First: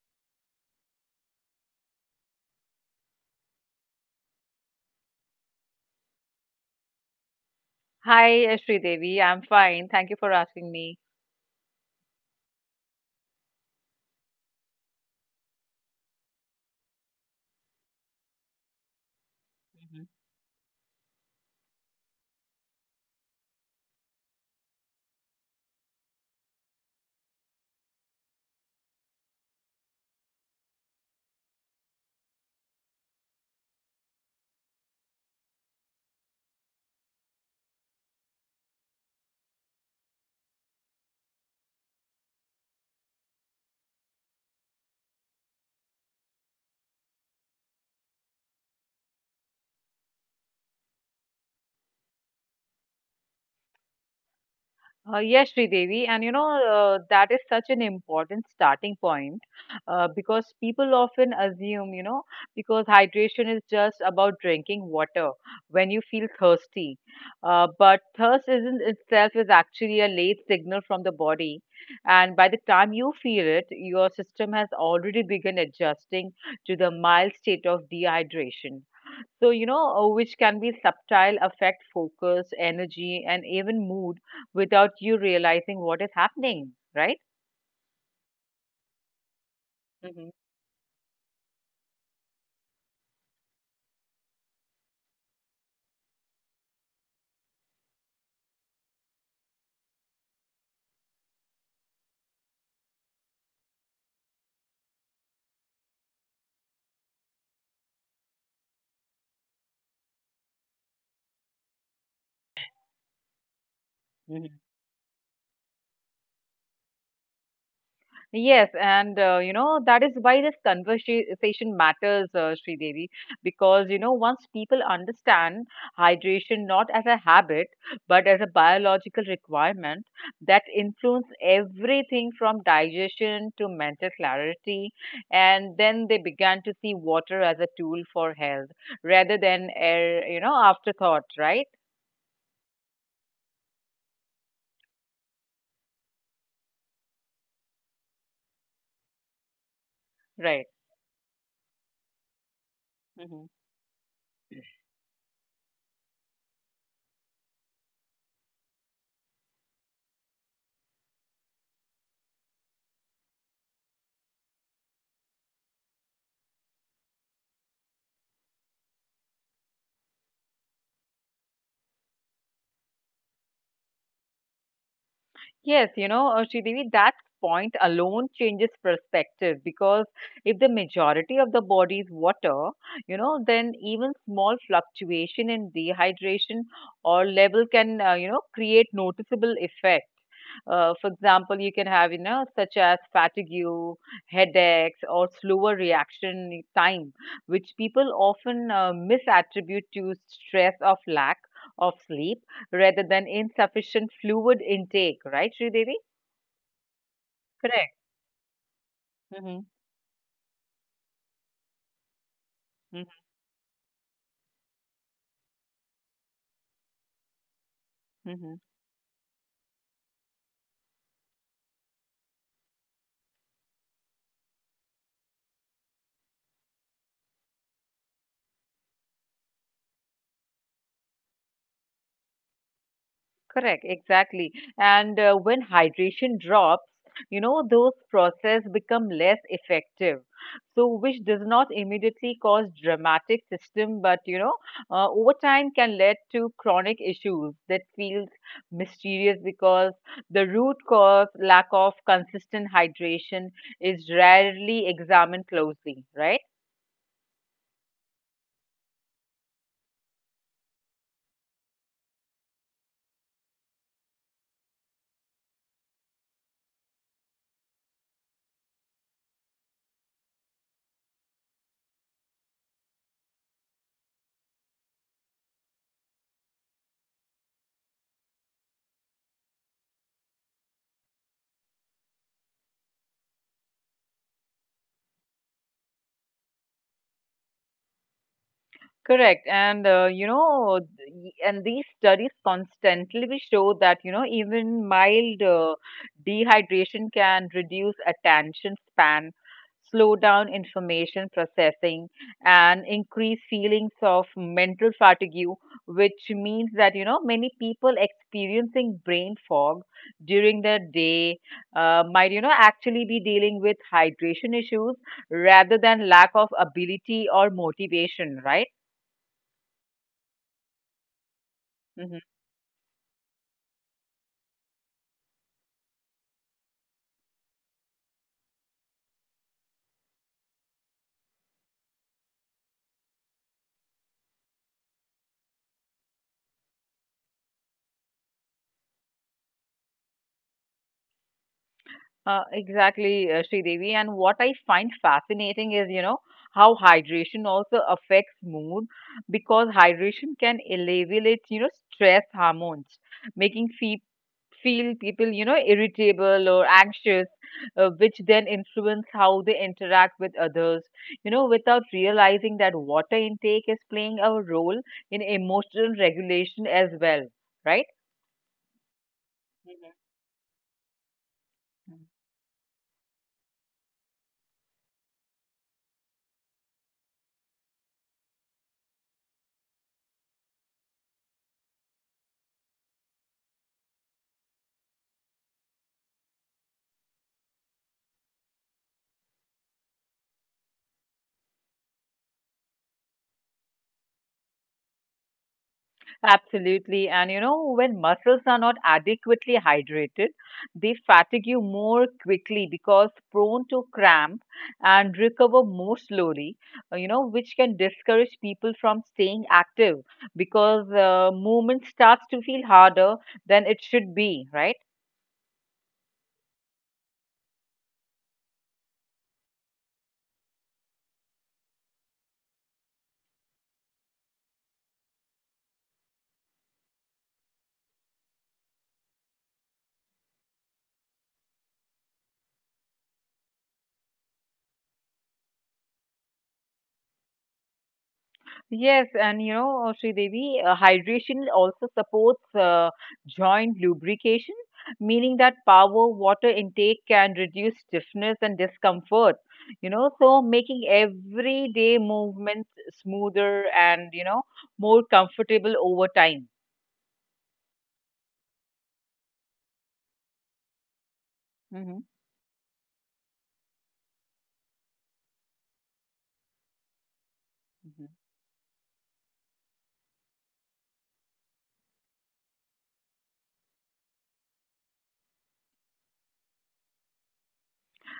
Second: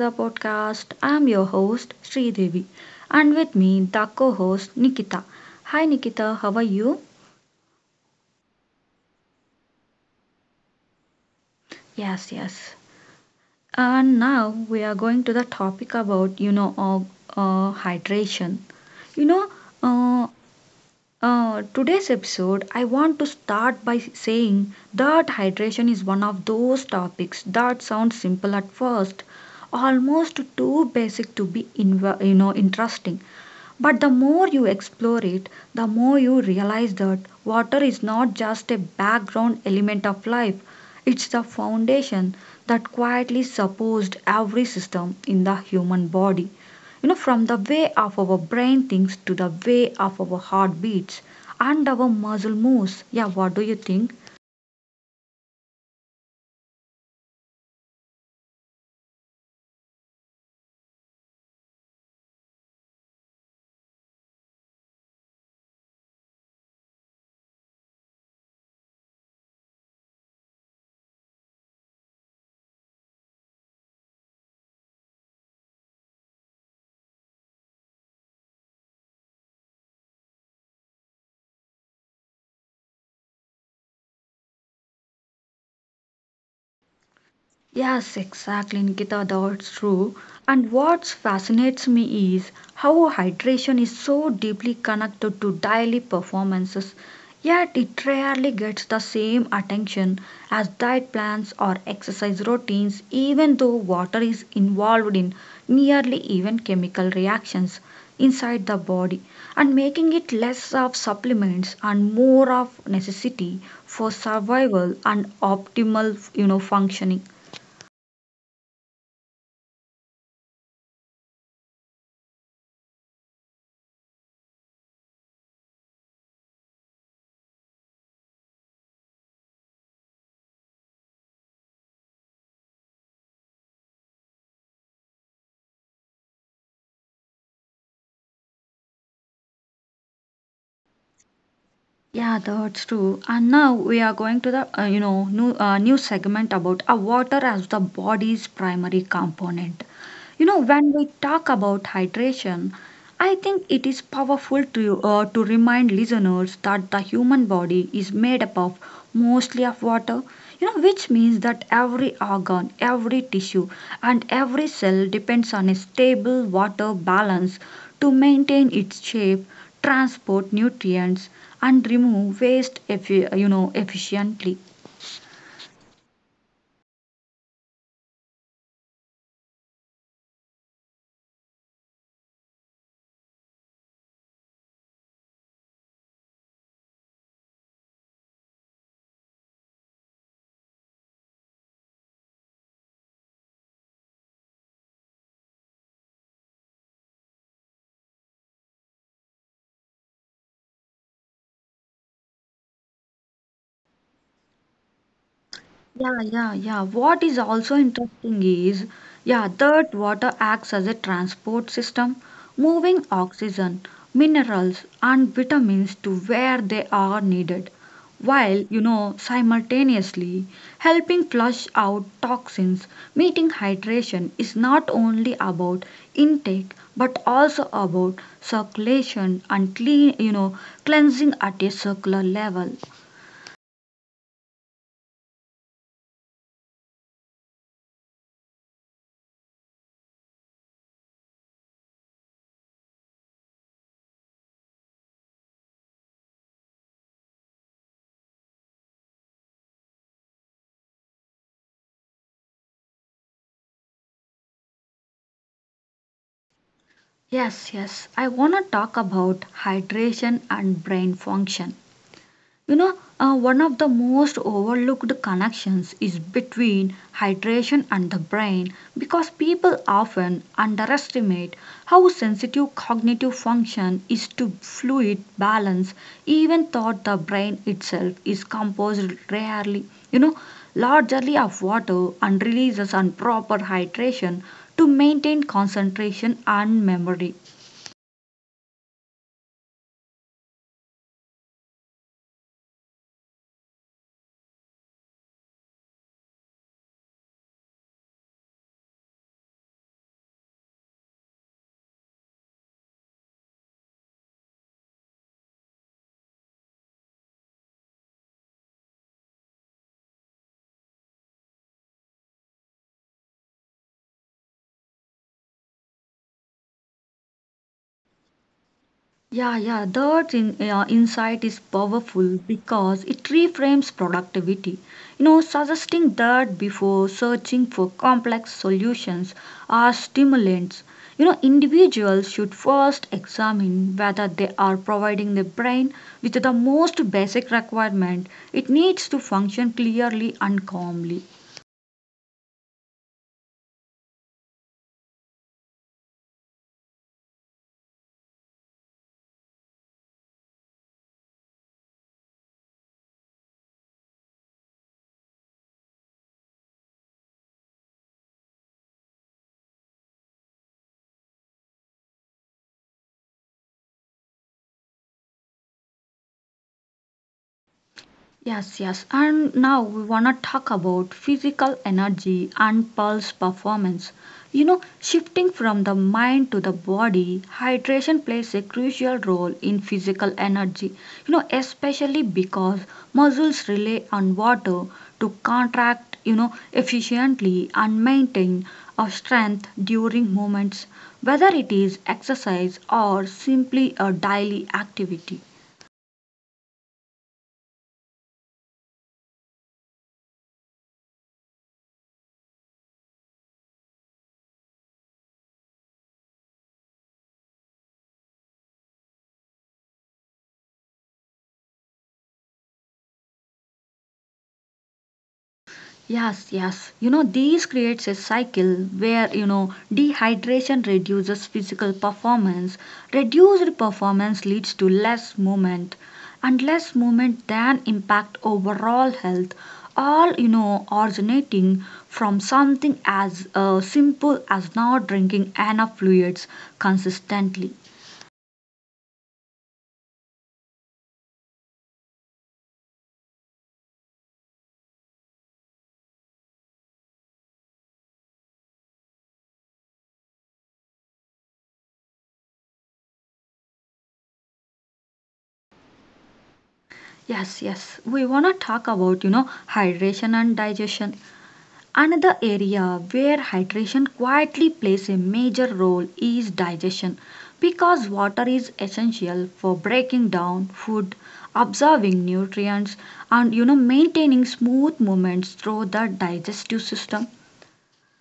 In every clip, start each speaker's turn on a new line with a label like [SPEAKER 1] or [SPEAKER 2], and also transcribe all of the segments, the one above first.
[SPEAKER 1] the podcast. I'm your host Sri Devi and with me the co-host Nikita. Hi Nikita, how are you?
[SPEAKER 2] Hi, Sridevi. I'm fine. Thank you for asking me.
[SPEAKER 1] Yes, yes. And now we are going to the topic about hydration. You know
[SPEAKER 2] Mhm.
[SPEAKER 1] uh, Today's episode, I want to start by saying that hydration is one of those topics that sounds simple at first, almost too basic to be interesting. But the more you explore it, the more you realize that water is not just a background element of life, it's the foundation that quietly supports every system in the human body. You know, from the way of our brain thinks to the way of our heart beats and our muscle moves. Yeah, what do you think?
[SPEAKER 2] Yes, Sridevi, and that is such an important starting point, because people often assume, because hydration is just about drinking water when you feel thirsty. But thirst isn't itself is actually a late signal from the body. And by the time you feel it, your system has already begun adjusting to the mild state of dehydration. So, which can be subtle, affect focus, energy, and even mood without you realizing what is happening, right?
[SPEAKER 1] Yes, exactly, Nikita, that's true.
[SPEAKER 2] Hmm.
[SPEAKER 1] And what fascinates me is how hydration is so deeply connected to daily performances, yet it rarely gets the same attention as diet plans or exercise routines, even though water is involved in nearly even chemical reactions inside the body, and making it less of supplements and more of necessity for survival and optimal functioning.
[SPEAKER 2] Yes, and that is why this conversation matters, Sridevi, because once people understand hydration not as a habit but as a biological requirement that influence everything from digestion to mental clarity, and then they began to see water as a tool for health rather than air, afterthought, right?
[SPEAKER 1] Yeah, that's true. And now we are going to the new segment about a water as the body's primary component. You know,
[SPEAKER 2] Right.
[SPEAKER 1] when we talk about hydration, I
[SPEAKER 2] Mm-hmm.
[SPEAKER 1] think it is powerful to to remind listeners that the human body is made up of mostly of water. You know, which means that every organ, every tissue, and every cell depends on a stable water balance to maintain its shape, transport nutrients, and remove waste efficiently.
[SPEAKER 2] Yes, Sridevi, that point alone changes perspective because if the majority of the body is water, then even small fluctuation in dehydration or level can, create noticeable effect. For example, you can have, such as fatigue, headaches, or slower reaction time, which people often misattribute to stress of lack of sleep rather than insufficient fluid intake, right, Sri Devi?
[SPEAKER 1] Yeah, yeah, yeah. What is also
[SPEAKER 2] Correct.
[SPEAKER 1] interesting is, yeah,
[SPEAKER 2] Hmm.
[SPEAKER 1] that water acts as a transport system, moving oxygen, minerals, and vitamins to where they are needed,
[SPEAKER 2] Hmm.
[SPEAKER 1] while, you know, simultaneously helping flush out toxins. Meeting hydration is not only about intake but also about circulation and cleansing at a circular level.
[SPEAKER 2] Correct, exactly. And when hydration drops, those processes become less effective. So, which does not immediately cause dramatic system, but over time can lead to chronic issues that feels mysterious because the root cause, lack of consistent hydration, is rarely examined closely, right?
[SPEAKER 1] Yes, yes. I want to talk about hydration and brain function. One of the most overlooked connections is between hydration and the brain, because people often underestimate how sensitive cognitive function is to fluid balance, even though the brain itself is composed rarely, you know, largely of water and releases on proper hydration to maintain concentration and memory.
[SPEAKER 2] Correct. And, you know, th- and these studies constantly show that, even mild dehydration can reduce attention span, slow down information processing, and increase feelings of mental fatigue, which means that, many people experiencing brain fog during the day might, actually be dealing with hydration issues rather than lack of ability or motivation, right?
[SPEAKER 1] Yeah, yeah, that insight is
[SPEAKER 2] Mhm.
[SPEAKER 1] powerful because it reframes productivity. You know, suggesting that before searching for complex solutions or stimulants, you know, individuals should first examine whether they are providing the brain with the most basic requirement it needs to function clearly and calmly.
[SPEAKER 2] Exactly, Sridevi. And what I find fascinating is, how hydration also affects mood because hydration can alleviate, stress hormones, making fe feel people, irritable or anxious, which then influence how they interact with others, without realizing that water intake is playing a role in emotional regulation as well, right?
[SPEAKER 1] Yes, yes. And now we want to talk about physical energy and pulse performance. You know, shifting from the mind to the body, hydration plays a crucial role in physical energy. You know, especially because muscles rely on water to contract, you know, efficiently and maintain our strength during movements, whether it is exercise or simply a daily activity.
[SPEAKER 2] Absolutely. And when muscles are not adequately hydrated, they fatigue you more quickly because prone to cramp and recover more slowly, which can discourage people from staying active because movement starts to feel harder than it should be, right?
[SPEAKER 1] Yes, yes. You know, this creates a cycle where, you know, dehydration reduces physical performance. Reduced performance leads to less movement, and less movement then impact overall health. All, you know, originating from something as simple as not drinking enough fluids consistently.
[SPEAKER 2] Yes, and Sridevi, hydration also supports joint lubrication, meaning that power water intake can reduce stiffness and discomfort, so making everyday movements smoother and, more comfortable over time.
[SPEAKER 1] Yes, yes. We want to talk about, you know, hydration and digestion.
[SPEAKER 2] Hmm.
[SPEAKER 1] Another area where hydration quietly plays a major role is digestion, because water is essential for breaking down food, absorbing nutrients, and maintaining smooth movements through the digestive system.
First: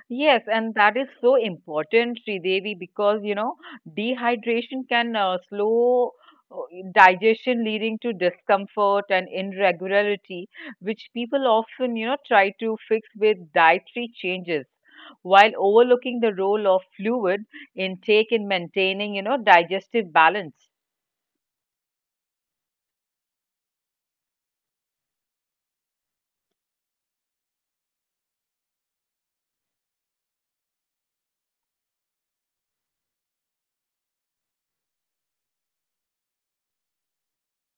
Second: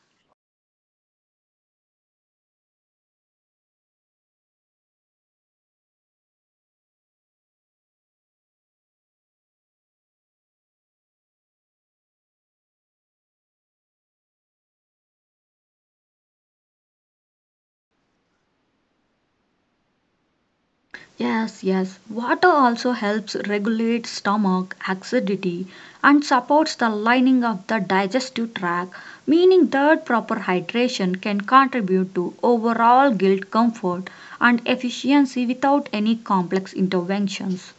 [SPEAKER 2] Yes, and that is so important, Sridevi, because dehydration can slow uh, digestion, leading to discomfort and irregularity, which people often try to fix with dietary changes, while overlooking the role of fluid intake in maintaining digestive balance.
[SPEAKER 1] Yes, yes. Water also helps regulate stomach acidity and supports the lining of the digestive tract, meaning that proper hydration can contribute to overall gut comfort and efficiency without any complex interventions.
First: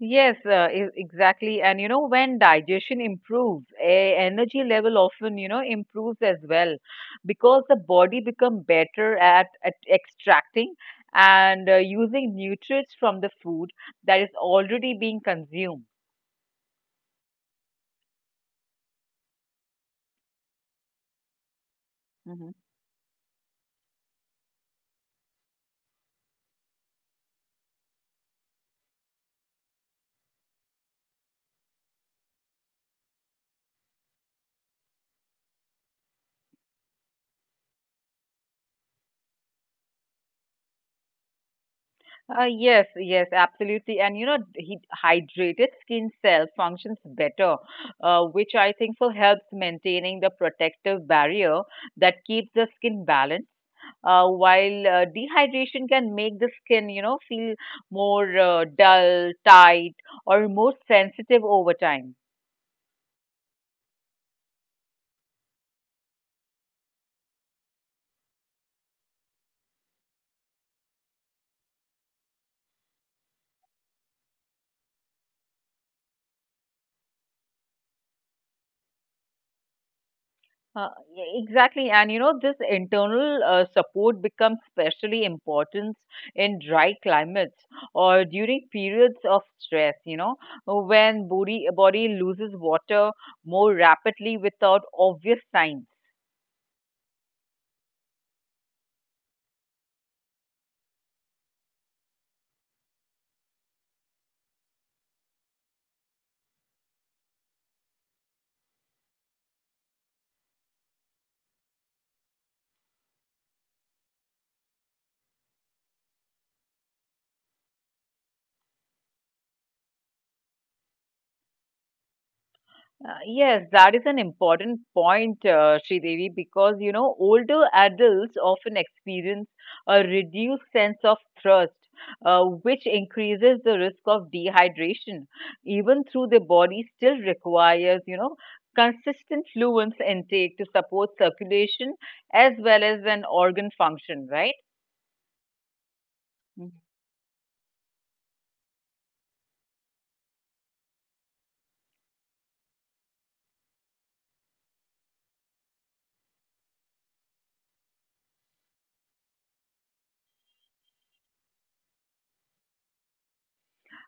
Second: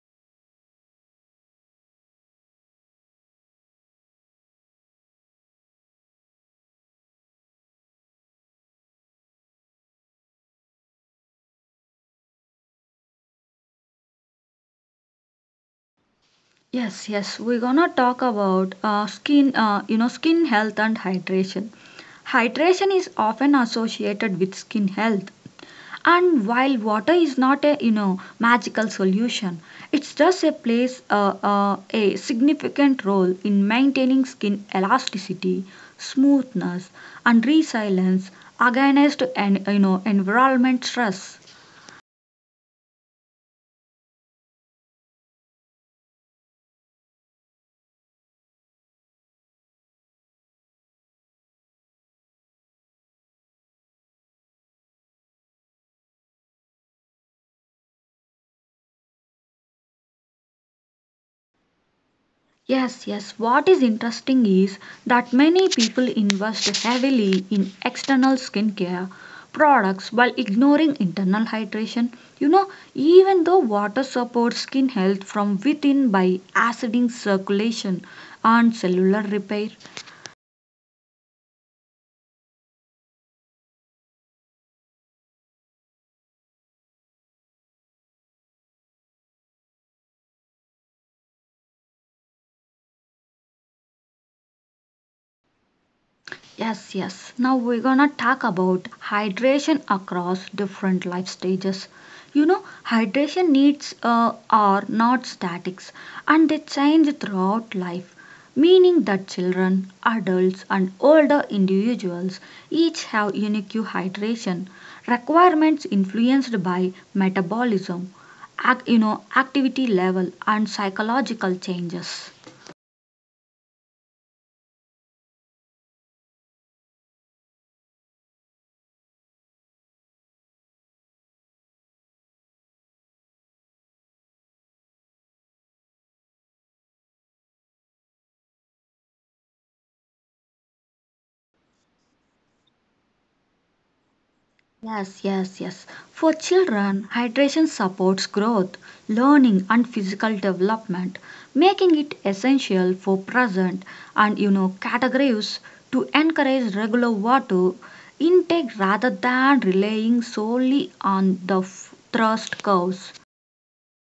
[SPEAKER 2] Yes, exactly. And when digestion improves, energy level often, improves as well because the body become better at extracting and using nutrients from the food that is already being consumed.
[SPEAKER 1] Yes, yes. We're gonna talk about skin health and hydration.
[SPEAKER 2] Mm-hmm.
[SPEAKER 1] Hydration is often associated with skin health, and while water is not a magical solution, it does a plays a significant role in maintaining skin elasticity, smoothness, and resilience against an, environment stress.
[SPEAKER 2] Yes, yes, absolutely. And hydrated skin cell functions better, which I think will helps maintaining the protective barrier that keeps the skin balanced. While dehydration can make the skin, feel more dull, tight, or more sensitive over time.
[SPEAKER 1] Yes, yes. What is interesting is that many people invest heavily in external skincare products while ignoring internal hydration. You know, even though water supports skin health from within by aciding circulation and cellular repair.
[SPEAKER 2] Uh, exactly, and this internal support becomes especially important in dry climates or during periods of stress. When body loses water more rapidly without obvious signs.
[SPEAKER 1] Yes, yes. Now we're gonna talk about hydration across different life stages. You know, hydration needs are not statics and they change throughout life, meaning that children, adults, and older individuals each have unique hydration requirements influenced by metabolism, activity level, and psychological changes.
[SPEAKER 2] Yes, that is an important point, Sridevi, because older adults often experience a reduced sense of thirst, which increases the risk of dehydration, even though the body still requires consistent fluids intake to support circulation as well as an organ function, right?
[SPEAKER 1] Yes, yes, yes. For
[SPEAKER 2] Mm-hmm.
[SPEAKER 1] children, hydration supports growth, learning, and physical development, making it essential for present and categories to encourage regular water intake rather than relying solely on the thirst curves.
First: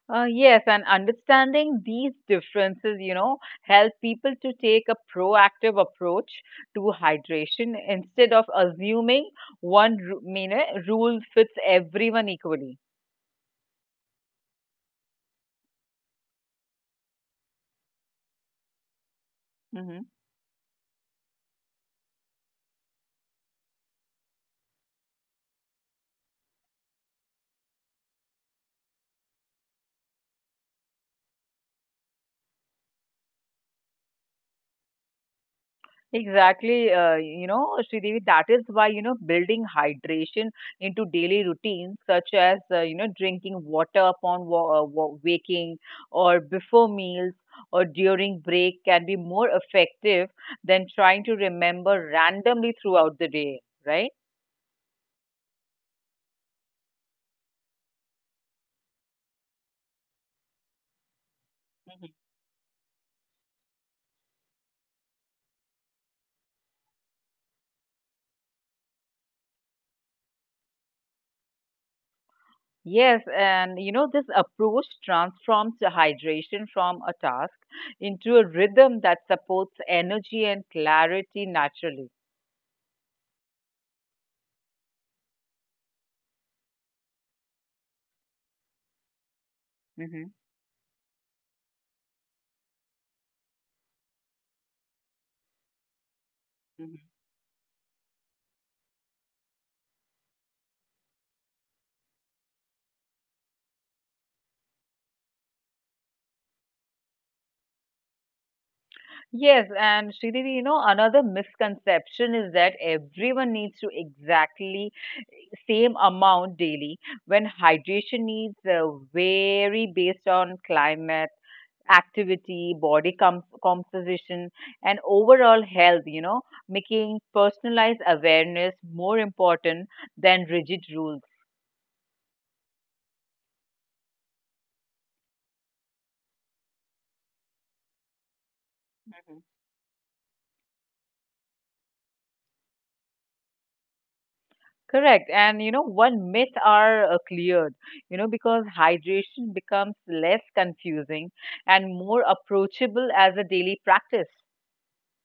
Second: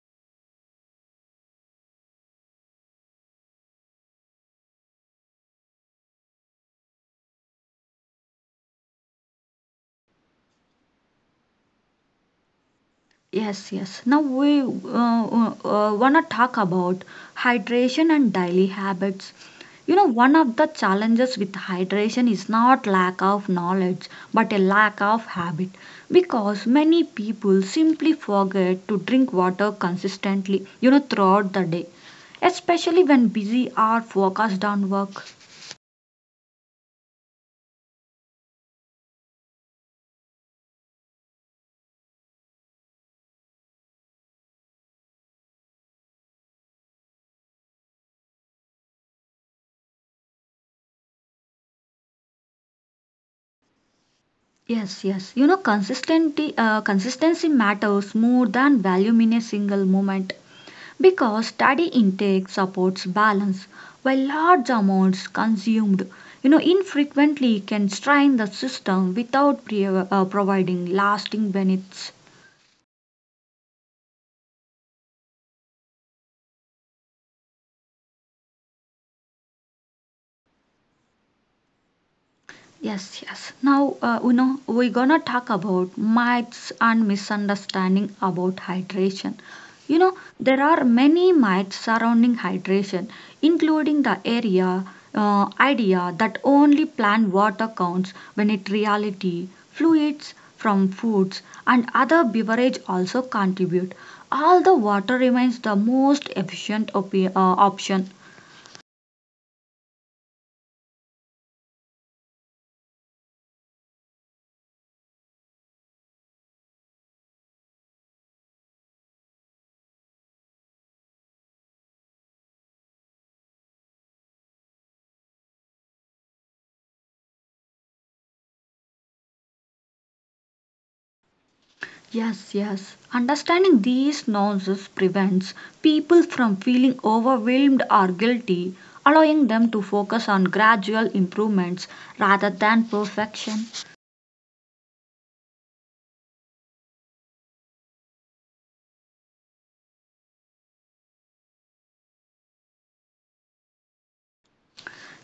[SPEAKER 2] Yes, and understanding these differences, help people to take a proactive approach to hydration instead of assuming one rule fits everyone equally.
[SPEAKER 1] Yes, yes. Now we want to talk about hydration and daily habits. You know,
[SPEAKER 2] Mm-hmm.
[SPEAKER 1] one of the challenges with hydration is not lack of knowledge, but a lack of habit, because many people simply forget to drink water consistently, you know, throughout the day, especially when busy or focused on work.
[SPEAKER 2] Exactly, Sridevi, that is why, building hydration into daily routines, such as, drinking water upon waking or before meals or during break can be more effective than trying to remember randomly throughout the day, right?
[SPEAKER 1] Yes, yes. You know, consistency matters more than volume in a single moment, because steady
[SPEAKER 2] Mhm.
[SPEAKER 1] intake supports balance, while large amounts consumed, you know, infrequently can strain the system without providing lasting benefits.
[SPEAKER 2] Yes, and this approach transforms the hydration from a task into a rhythm that supports energy and clarity naturally.
[SPEAKER 1] Yes, yes. Now, you know, we're gonna talk about myths and misunderstanding about hydration. You know,
[SPEAKER 2] Hmm.
[SPEAKER 1] there are many myths surrounding hydration, including the area idea that only plant water counts, when in reality fluids from foods and other beverage also contribute. All the water remains the most efficient option.
[SPEAKER 2] Yes, and Sridhar, another misconception is that everyone needs to exactly same amount daily when hydration needs vary based on climate, activity, body composition, and overall health, making personalized awareness more important than rigid rules.
[SPEAKER 1] Yes, yes. Understanding these nuances prevents people from feeling overwhelmed or guilty, allowing them to focus on gradual improvements rather than perfection.
[SPEAKER 2] Correct. And one myth are cleared, because hydration becomes less confusing and more approachable as a daily practice.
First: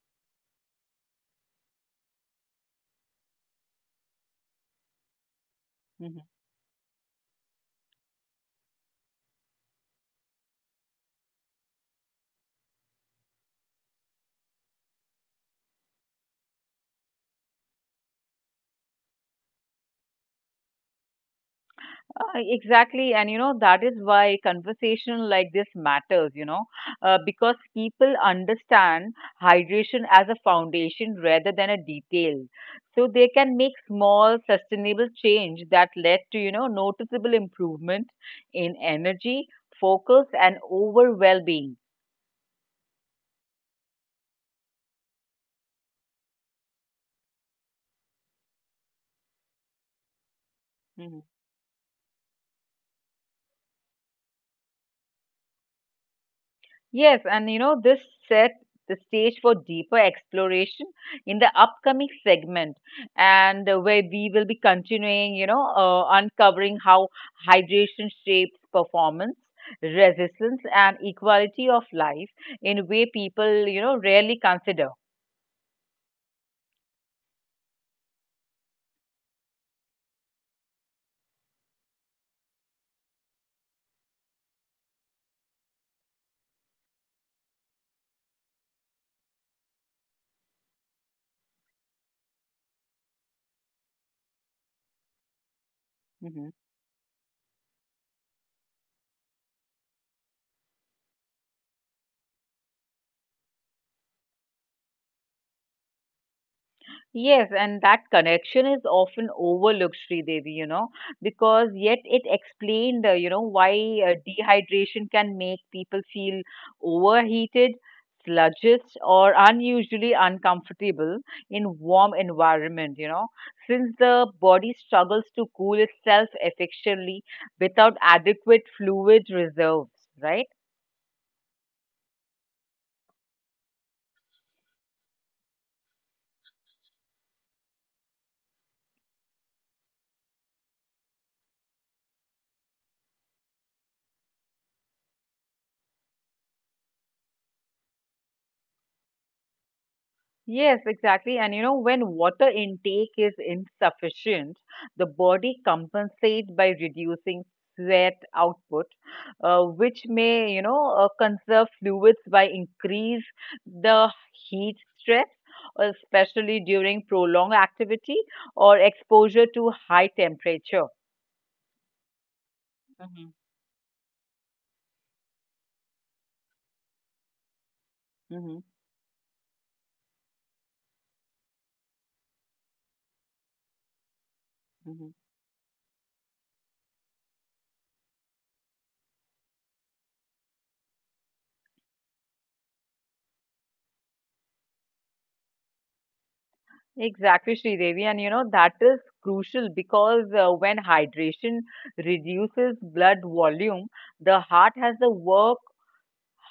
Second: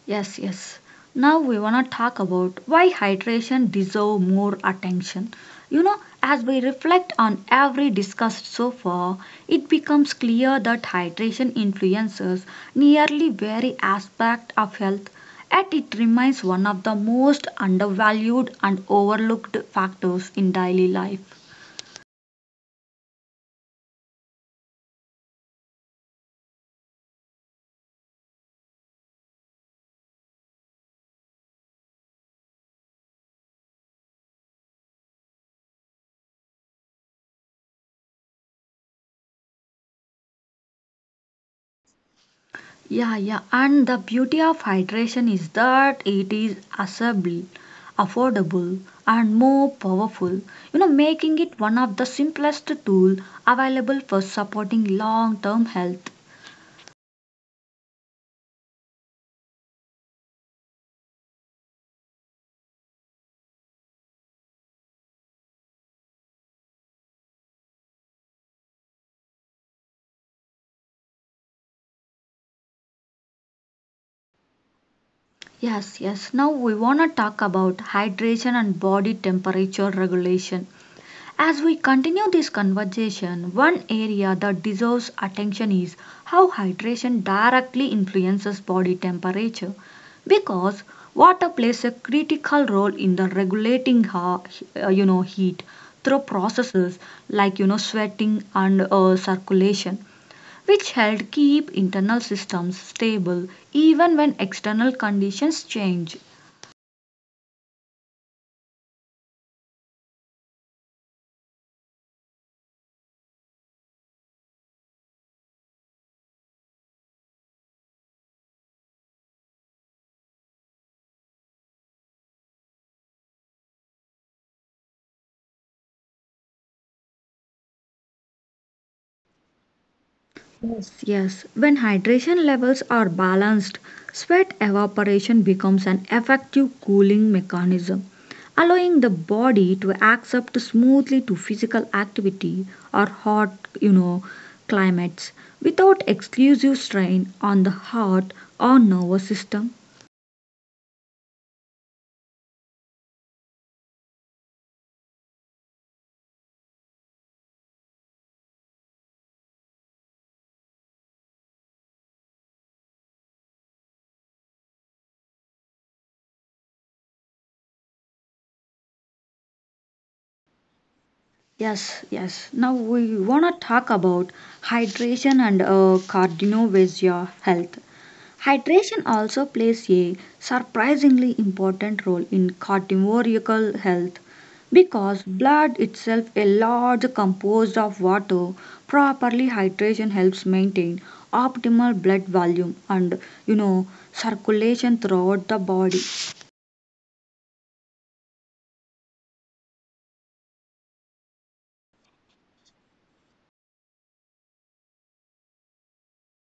[SPEAKER 1] Yes, yes. Now we want to talk about why hydration deserve more attention. You know,
[SPEAKER 2] Hmm.
[SPEAKER 1] as we reflect on every discussed so far, it becomes clear that hydration influences nearly every aspect of health, yet it remains one of the most undervalued and overlooked factors in daily life.
[SPEAKER 2] Exactly. And that is why conversation like this matters, because people understand hydration as a foundation rather than a detail. So they can make small, sustainable change that led to, noticeable improvement in energy, focus, and overall well being.
[SPEAKER 1] Yeah, yeah, and the beauty of hydration is that it is accessible, affordable, and more powerful. You know,
[SPEAKER 2] Mhm.
[SPEAKER 1] making it one of the simplest tool available for supporting long-term health.
[SPEAKER 2] Yes, and this set the stage for deeper exploration in the upcoming segment, and where we will be continuing, uncovering how hydration shapes performance, resistance, and equality of life in a way people, rarely consider.
[SPEAKER 1] Yes, yes. Now we wanna talk about hydration and body temperature regulation. As we continue this conversation, one area that deserves attention is how hydration directly influences body temperature, because water plays a critical role in the regulating heat through
[SPEAKER 2] Mhm.
[SPEAKER 1] processes like sweating and circulation, which help keep internal systems stable even when external conditions change.
[SPEAKER 2] Yes, and that connection is often overlooked, Sridevi, because yet it explained, why dehydration can make people feel overheated, sluggish, or unusually uncomfortable in warm environment, since the body struggles to cool itself efficiently without adequate fluid reserves, right?
[SPEAKER 1] Yes, yes. When hydration levels are balanced, sweat evaporation becomes an effective cooling mechanism, allowing the body to accept smoothly to physical activity or hot, you know, climates without exclusive strain on the heart or nervous system.
[SPEAKER 2] Yes, exactly. And when water intake is insufficient, the body compensates by reducing sweat output, which may, conserve fluids by increase the heat stress, especially during prolonged activity or exposure to high temperature.
[SPEAKER 1] Yes, yes. Now we
[SPEAKER 2] Hmm.
[SPEAKER 1] want to talk about hydration and cardiovascular health.
[SPEAKER 2] Hmm.
[SPEAKER 1] Hydration also plays a surprisingly important role in cardiovascular health, because blood itself a large composed of water, properly hydration helps maintain optimal blood volume and, you know, circulation throughout the body.
[SPEAKER 2] Exactly, Sridevi. And that is crucial because when hydration reduces blood volume, the heart has to work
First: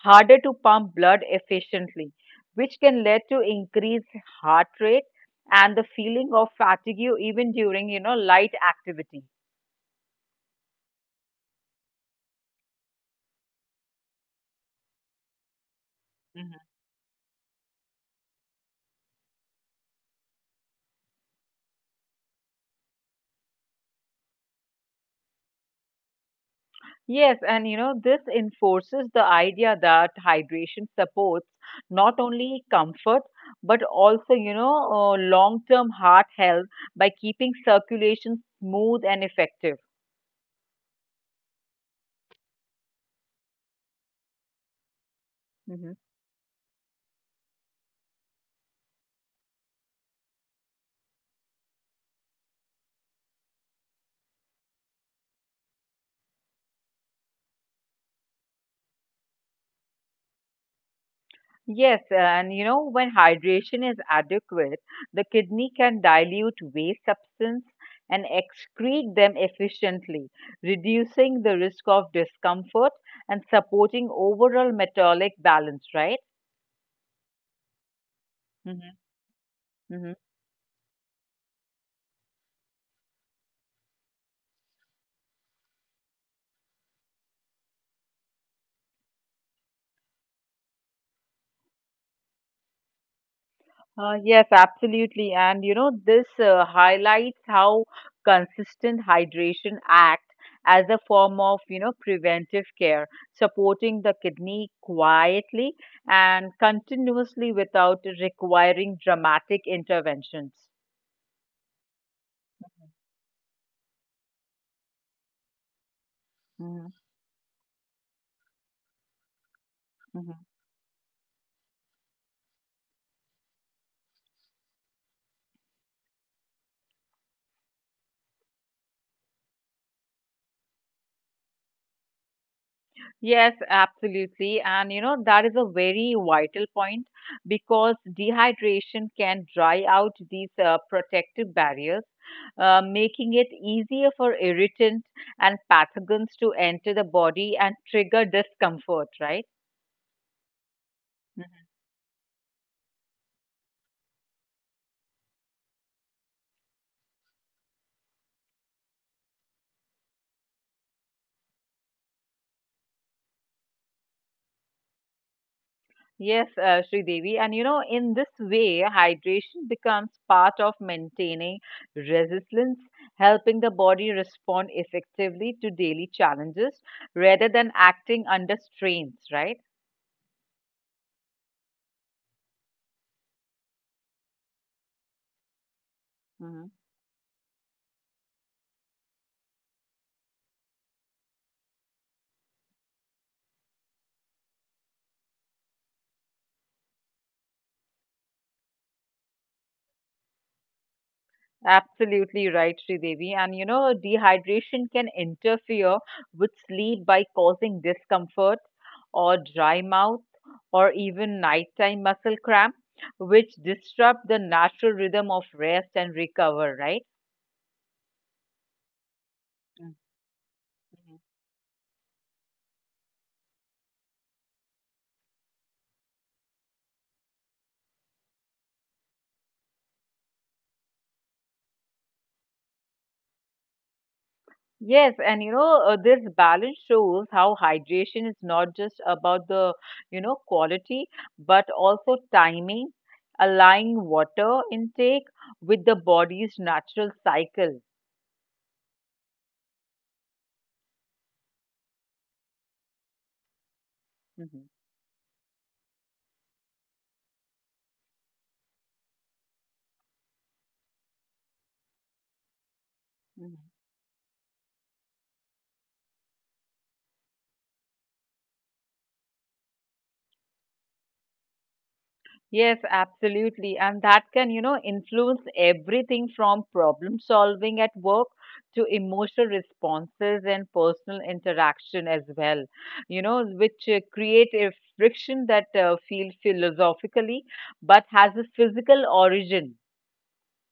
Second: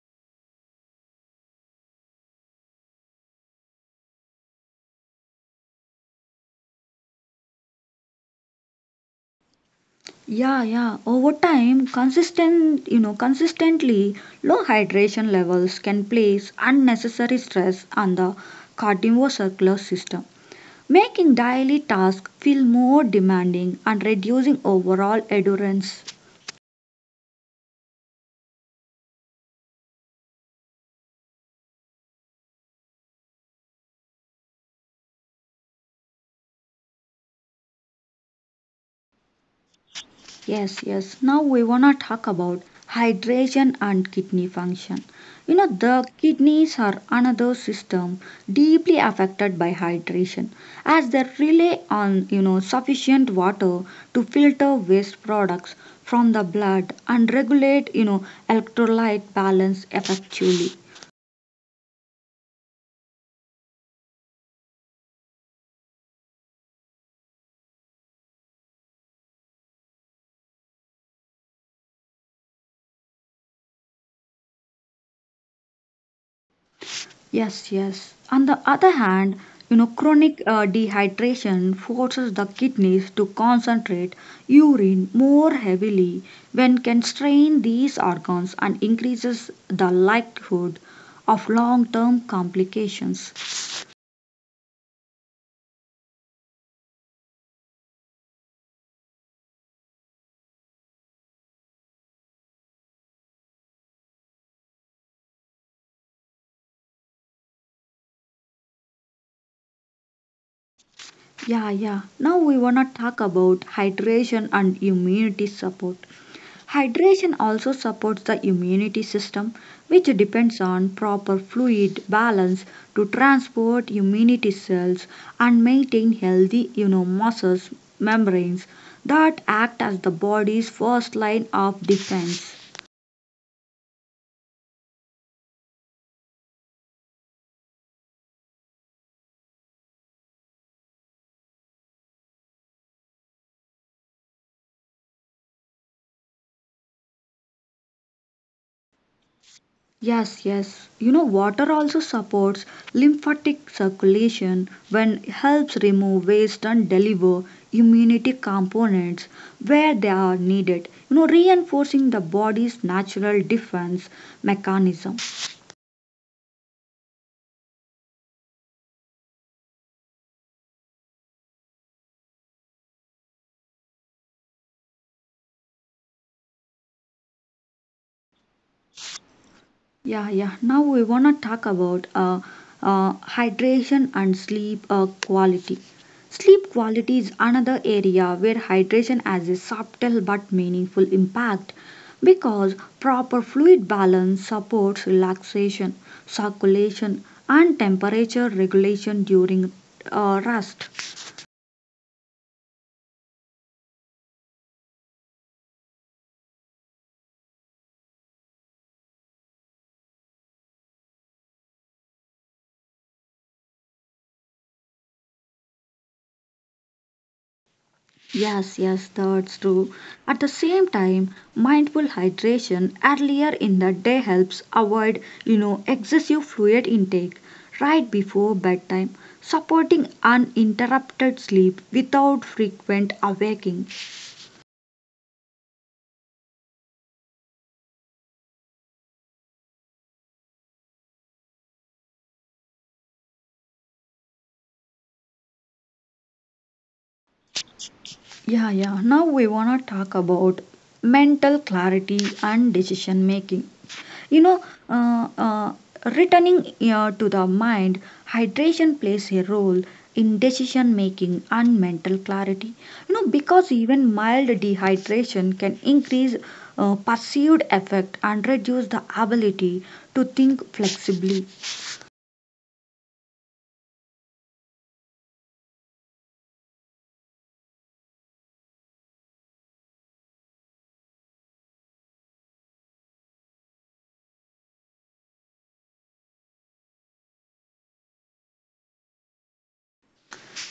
[SPEAKER 2] harder to pump blood efficiently, which can lead to increased heart rate and the feeling of fatigue even during, light activity.
[SPEAKER 1] Yeah, yeah, over time consistent, consistently low hydration levels can place
[SPEAKER 2] Mm-hmm.
[SPEAKER 1] unnecessary stress on the cardiovascular system, making daily tasks feel more demanding and reducing overall endurance.
[SPEAKER 2] Yes, and this enforces the idea that hydration supports not only comfort but also, long-term heart health by keeping circulation smooth and effective.
[SPEAKER 1] Yes, yes. Now we wanna talk about hydration and kidney function. You know,
[SPEAKER 2] Hmm.
[SPEAKER 1] the kidneys are another system deeply affected by hydration, as they rely on, you know, sufficient water to filter waste products from the blood and regulate, you know, electrolyte balance effectively.
[SPEAKER 2] Yes, and when hydration is adequate, the kidney can dilute waste substance and excrete them efficiently, reducing the risk of discomfort and supporting overall metabolic balance, right?
[SPEAKER 1] Yes, yes. On the other
[SPEAKER 2] Hmm.
[SPEAKER 1] hand, you know, chronic dehydration forces the kidneys to concentrate urine more heavily, when can strain these organs and increases the likelihood of long-term complications.
[SPEAKER 2] Yes, absolutely. And this highlights how consistent hydration act as a form of, preventive care, supporting the kidney quietly and continuously without requiring dramatic interventions.
[SPEAKER 1] Yeah, yeah. Now we wanna talk about hydration and immunity support.
[SPEAKER 2] Mhm,
[SPEAKER 1] Hydration also supports the immunity system, which
[SPEAKER 2] mhm.
[SPEAKER 1] depends on proper fluid balance to transport immunity cells and maintain healthy, you know, muscles membranes that act as the body's first line of defense.
[SPEAKER 2] Yes, absolutely. And that is a very vital point because dehydration can dry out these protective barriers, making it easier for irritant and pathogens to enter the body and trigger discomfort, right?
[SPEAKER 1] Yes, yes. You know, water also supports lymphatic circulation when it helps remove waste and deliver immunity components where they are needed. You know, reinforcing the body's natural defense mechanism.
[SPEAKER 2] Yes, Devi, and in this way, hydration becomes part of maintaining resilience, helping the body respond effectively to daily challenges rather than acting under strains, right?
[SPEAKER 1] Yeah, yeah. Now we wanna talk about hydration and sleep quality.
[SPEAKER 2] Hmm.
[SPEAKER 1] Sleep quality is another area where hydration has a subtle but meaningful impact, because proper fluid balance supports relaxation, circulation, and temperature regulation during rest.
[SPEAKER 2] Absolutely right, Devi. And dehydration can interfere with sleep by causing discomfort or dry mouth or even nighttime muscle cramp, which disrupt the natural rhythm of rest and recover, right?
[SPEAKER 1] Yes, yes, that's
[SPEAKER 2] Mhm.
[SPEAKER 1] true. At the same time, mindful hydration earlier in the day helps avoid, you know, excessive fluid intake right before bedtime, supporting uninterrupted sleep without frequent awaking.
[SPEAKER 2] Yes, and this balance shows how hydration is not just about the, quality, but also timing, aligning water intake with the body's natural cycle.
[SPEAKER 1] Yeah, yeah. Now we wanna talk about mental clarity and decision making. You know, uh, uh, returning to the mind, hydration plays a role in decision making and mental clarity. You know,
[SPEAKER 2] Mhm.
[SPEAKER 1] because even mild dehydration can increase perceived effect and reduce the ability to think flexibly.
[SPEAKER 2] Yes, absolutely. And that can, influence everything from problem solving at work to emotional responses and personal interaction as well, which create a friction that feels philosophically but has a physical origin.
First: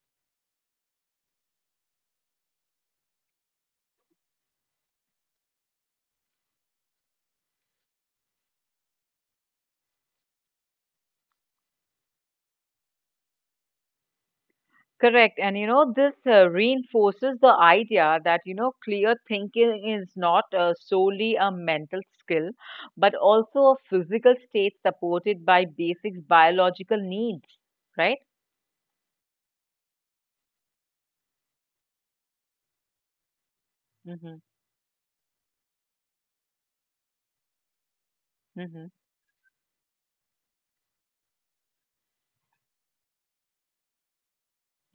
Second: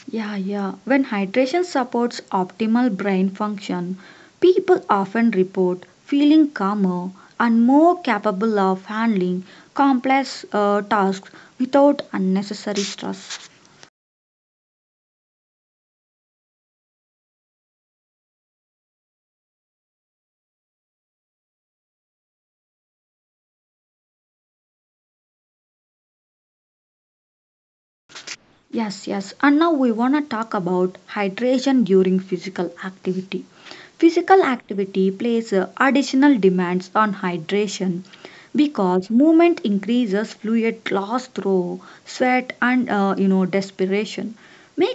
[SPEAKER 1] Yeah, yeah. When hydration supports optimal brain function, people often report feeling calmer and more capable of handling complex tasks without unnecessary stress.
[SPEAKER 2] Correct. And this reinforces the idea that, clear thinking is not solely a mental skill, but also a physical state supported by basic biological needs, right?
[SPEAKER 1] Yes, yes. And now we want to talk about hydration during physical activity.
[SPEAKER 2] Mm-hmm.
[SPEAKER 1] Physical activity places additional demands on hydration
[SPEAKER 2] Mm-hmm.
[SPEAKER 1] because movement increases fluid loss through sweat and you know desperation,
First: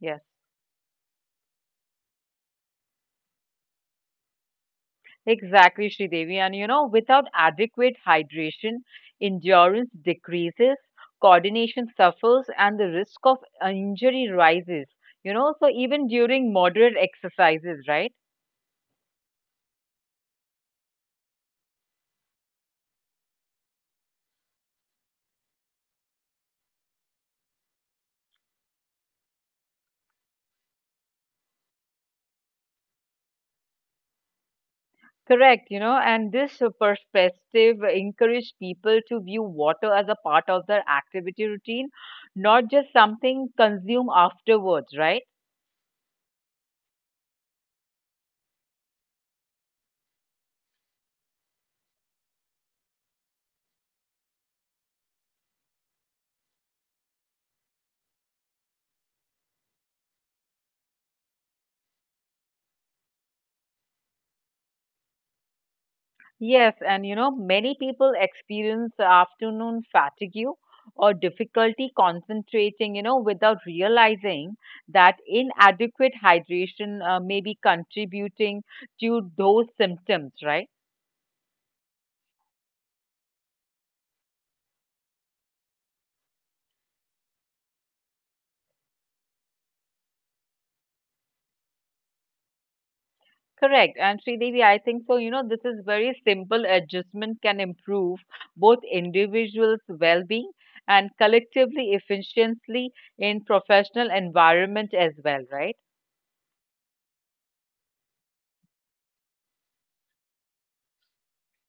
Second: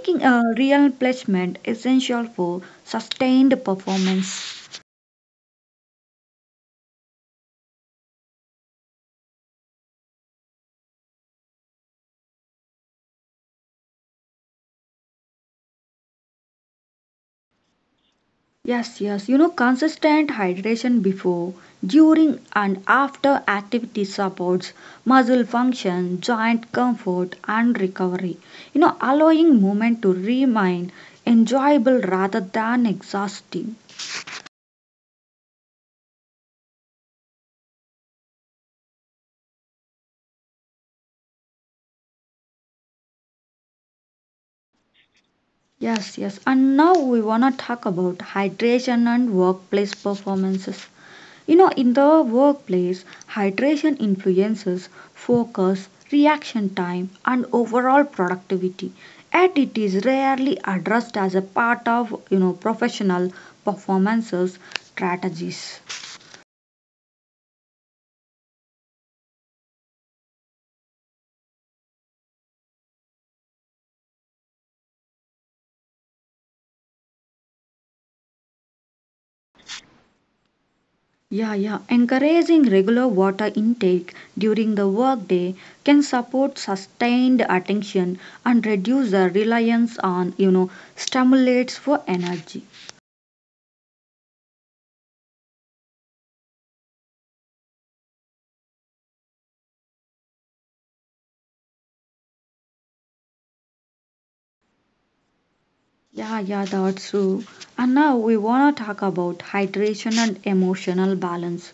[SPEAKER 2] Yes.
[SPEAKER 1] a real replenishment essential for sustained performance.
[SPEAKER 2] Exactly, Sridevi. And without adequate hydration, endurance decreases, coordination suffers, and the risk of injury rises. So even during moderate exercises, right?
[SPEAKER 1] Yes, yes. You know, consistent hydration before, during, and after activity supports muscle function, joint comfort, and recovery. You know, allowing movement to remain enjoyable rather than exhausting.
[SPEAKER 2] Correct, and this perspective encouraged people to view water as a part of their activity routine, not just something consumed afterwards, right?
[SPEAKER 1] Yes, yes. And now we want to talk about hydration and workplace performances. You know, in the workplace, hydration influences focus, reaction time, and overall productivity. Yet it is rarely addressed as a part of you know professional performances strategies.
[SPEAKER 2] Yes, and many people experience afternoon fatigue or difficulty concentrating, without realizing that inadequate hydration may be contributing to those symptoms, right?
[SPEAKER 1] Yeah, yeah. Encouraging regular water intake during the workday can support sustained attention and reduce the reliance on you know stimulates for energy.
[SPEAKER 2] Correct. And Sridevi, I think so. This is very simple adjustment can improve both individuals' well-being and collectively efficiently in professional environment as well, right?
[SPEAKER 1] Yeah, yeah, that's true. And now we want to talk about hydration and emotional balance.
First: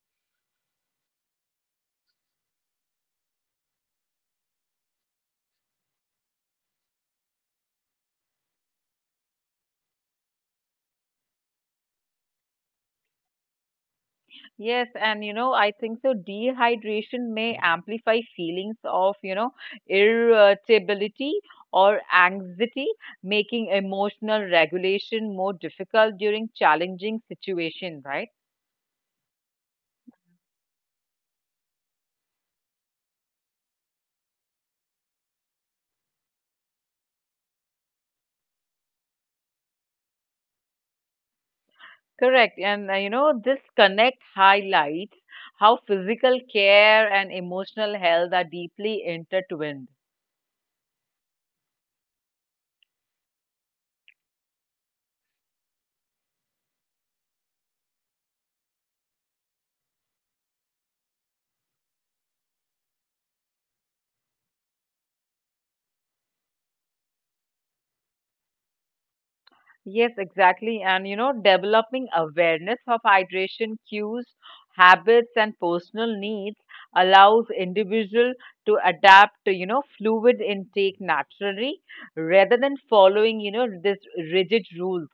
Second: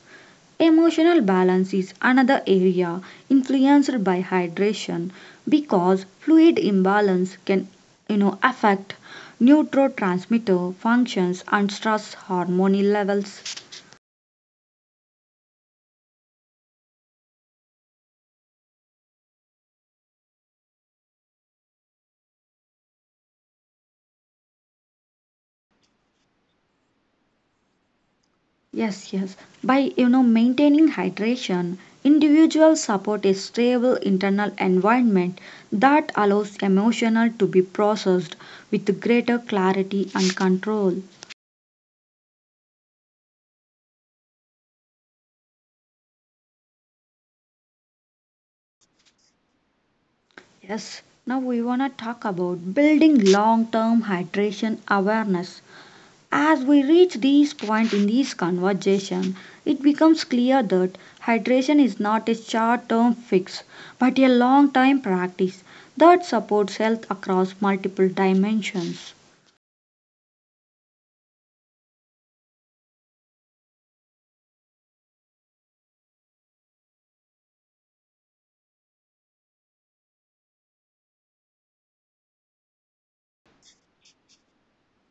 [SPEAKER 1] Emotional balance is another area influenced by hydration because fluid imbalance can, you know, affect neurotransmitter functions and stress hormone levels.
[SPEAKER 2] Yes, and I think so. Dehydration may amplify feelings of, irritability or anxiety, making emotional regulation more difficult during challenging situation, right?
[SPEAKER 1] Yes, yes. By you know maintaining hydration, individuals support a stable internal environment that allows emotional to be processed with greater clarity and control.
[SPEAKER 2] Correct. And this connect highlights how physical care and emotional health are deeply intertwined.
[SPEAKER 1] Yes. Now we wanna talk about building long-term hydration awareness. As we reach this point in this conversation, it becomes clear that hydration is not a short term fix but a long time practice that supports health across multiple dimensions.
[SPEAKER 2] Yes, exactly. And developing awareness of hydration cues, habits, and personal needs allows individual to adapt to, fluid intake naturally rather than following, this rigid rules.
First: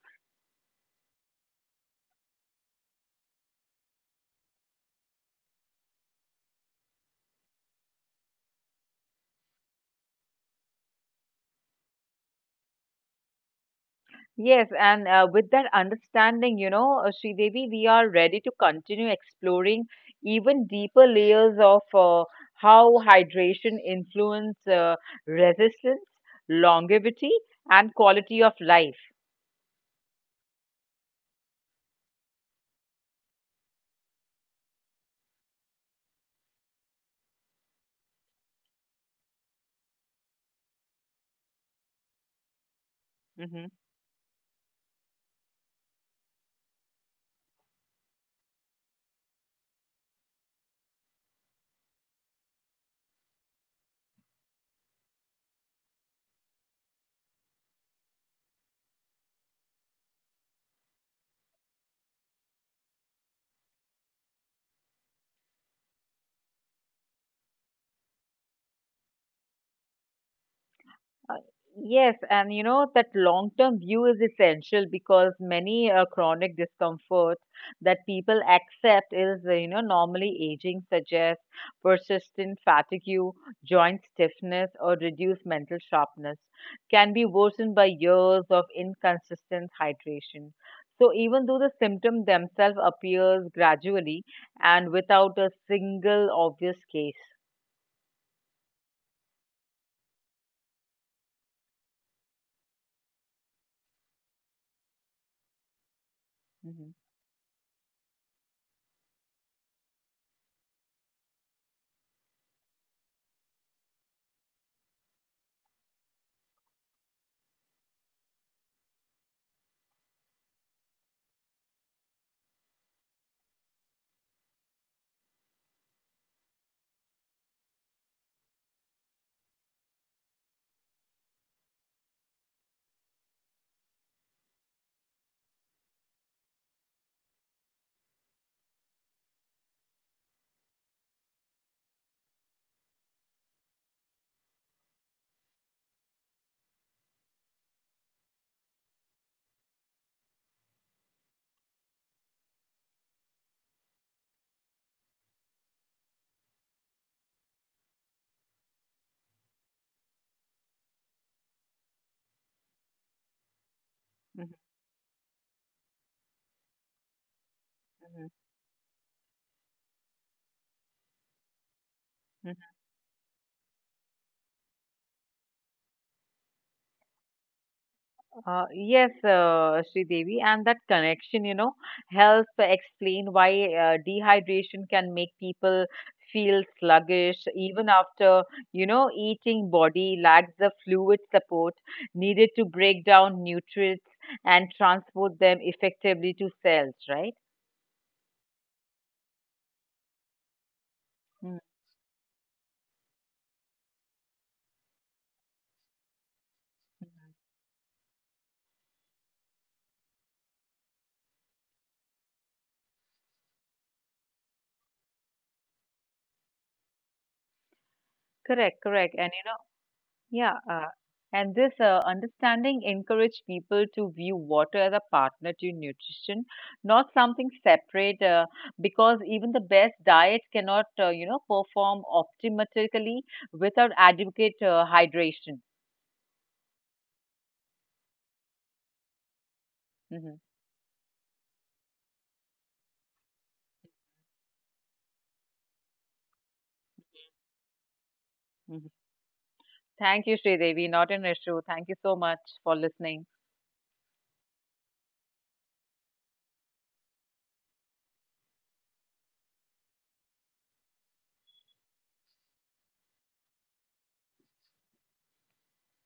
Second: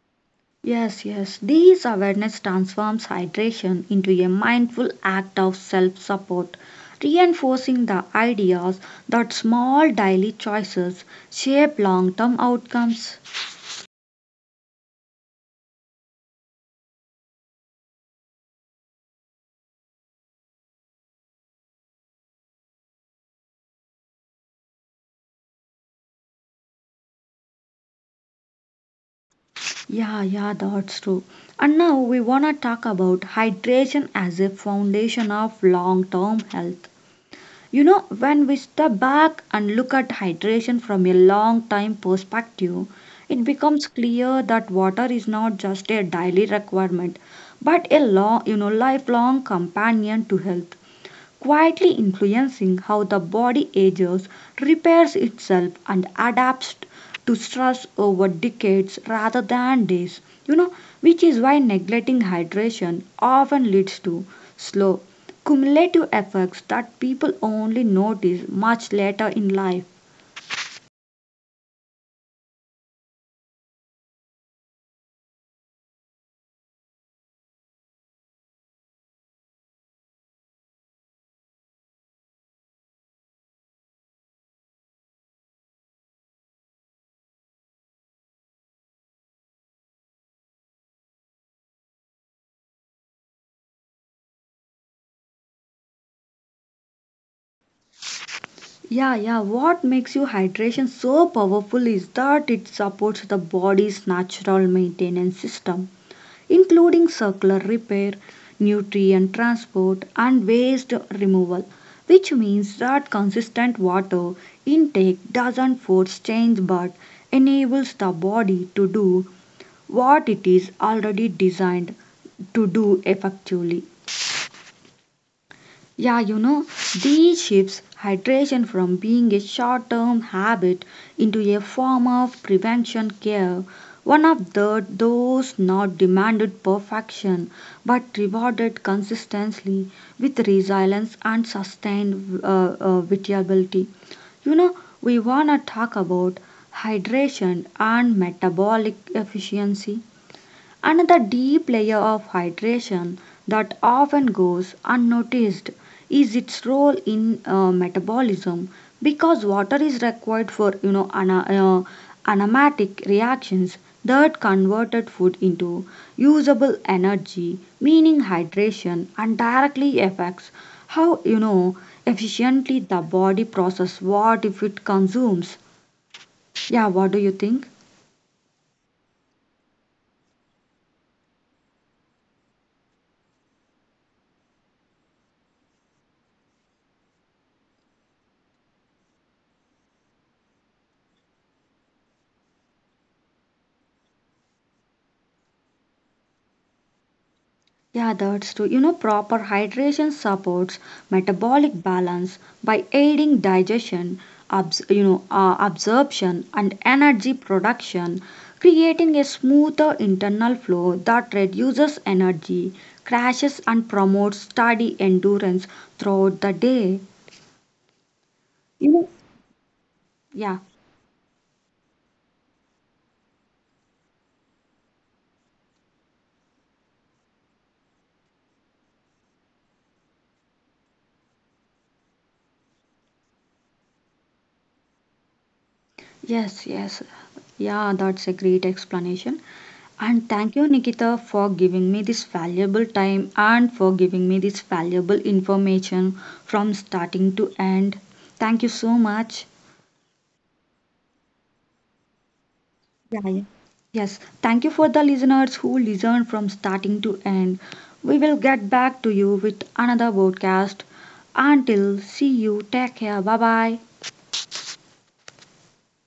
[SPEAKER 1] Yes, yes, this awareness transforms hydration into a mindful act of self support, reinforcing the ideas that small daily choices shape long term outcomes.
[SPEAKER 2] Yes, and with that understanding, Devi, we are ready to continue exploring even deeper layers of how hydration influence resistance, longevity, and quality of life.
[SPEAKER 1] Yeah, yeah, that's true. And now we want to talk about hydration as a foundation of long term health. You know, when we step back and look at hydration from a long time perspective, it
[SPEAKER 2] Mhm.
[SPEAKER 1] becomes clear that water is not just a daily requirement, but a long, you know, lifelong companion to health quietly influencing how the body ages, repairs itself, and adapts to stress over decades rather than days. You know, which is why neglecting hydration often leads to slow, cumulative effects that people only notice much later in life.
[SPEAKER 2] Uh, Yes, and that long-term view is essential because many chronic discomfort that people accept is, normally aging suggests persistent fatigue, joint stiffness, or reduced mental sharpness can be worsened by years of inconsistent hydration. So even though the symptom themselves appears gradually and without a single obvious case.
[SPEAKER 1] Yeah, yeah. What makes you hydration so powerful is that it supports the body's natural maintenance system,
[SPEAKER 2] Mhm,
[SPEAKER 1] including circular repair, nutrient transport, and waste removal, which means that consistent water intake doesn't force change but enables the body to do what it is already designed to do effectively. Yeah, you know, these shifts hydration from being a short term habit into a form of prevention care. One of the those not demanded perfection but rewarded consistently with resilience and sustained vitality. You know, we want to talk about hydration and metabolic efficiency. Another deep layer of hydration that often goes unnoticed is its role in metabolism because water is required for you know anaematic reactions that
[SPEAKER 2] mhm,
[SPEAKER 1] converted food into usable energy, meaning
[SPEAKER 2] mhm.
[SPEAKER 1] hydration and directly affects how you know efficiently the body process what if it consumes. Yeah, what do you think?
[SPEAKER 2] Yes, Devi, and that connection, helps explain why dehydration can make people feel sluggish even after, eating body lacks the fluid support needed to break down nutrients and transport them effectively to cells, right?
[SPEAKER 1] Yeah, that's true. You know, proper hydration supports
[SPEAKER 2] Mm.
[SPEAKER 1] metabolic balance by aiding digestion, absorption and energy production, creating a smoother internal flow that reduces energy crashes and promotes steady endurance throughout the day.
[SPEAKER 2] Correct,
[SPEAKER 1] You know,
[SPEAKER 2] correct. And,
[SPEAKER 1] yeah,
[SPEAKER 2] yeah, and this understanding encouraged people to view water as a partner to nutrition, not something separate, because even the best diet cannot, perform optimally without adequate hydration.
[SPEAKER 1] yes, yes. Yeah, that's a great explanation. And
[SPEAKER 2] Hmm.
[SPEAKER 1] thank you, Nikita, for giving me this valuable time and for giving me this valuable information from starting to end. Thank you
[SPEAKER 2] Hmm.
[SPEAKER 1] so much.
[SPEAKER 2] Thank you, Sridevi, not an issue. Thank you so much for
[SPEAKER 1] Yeah,
[SPEAKER 2] listening.
[SPEAKER 1] yeah. Yes, thank you for the listeners who listened from starting to end. We will get back to you with another broadcast. Until see you, take care. Bye bye.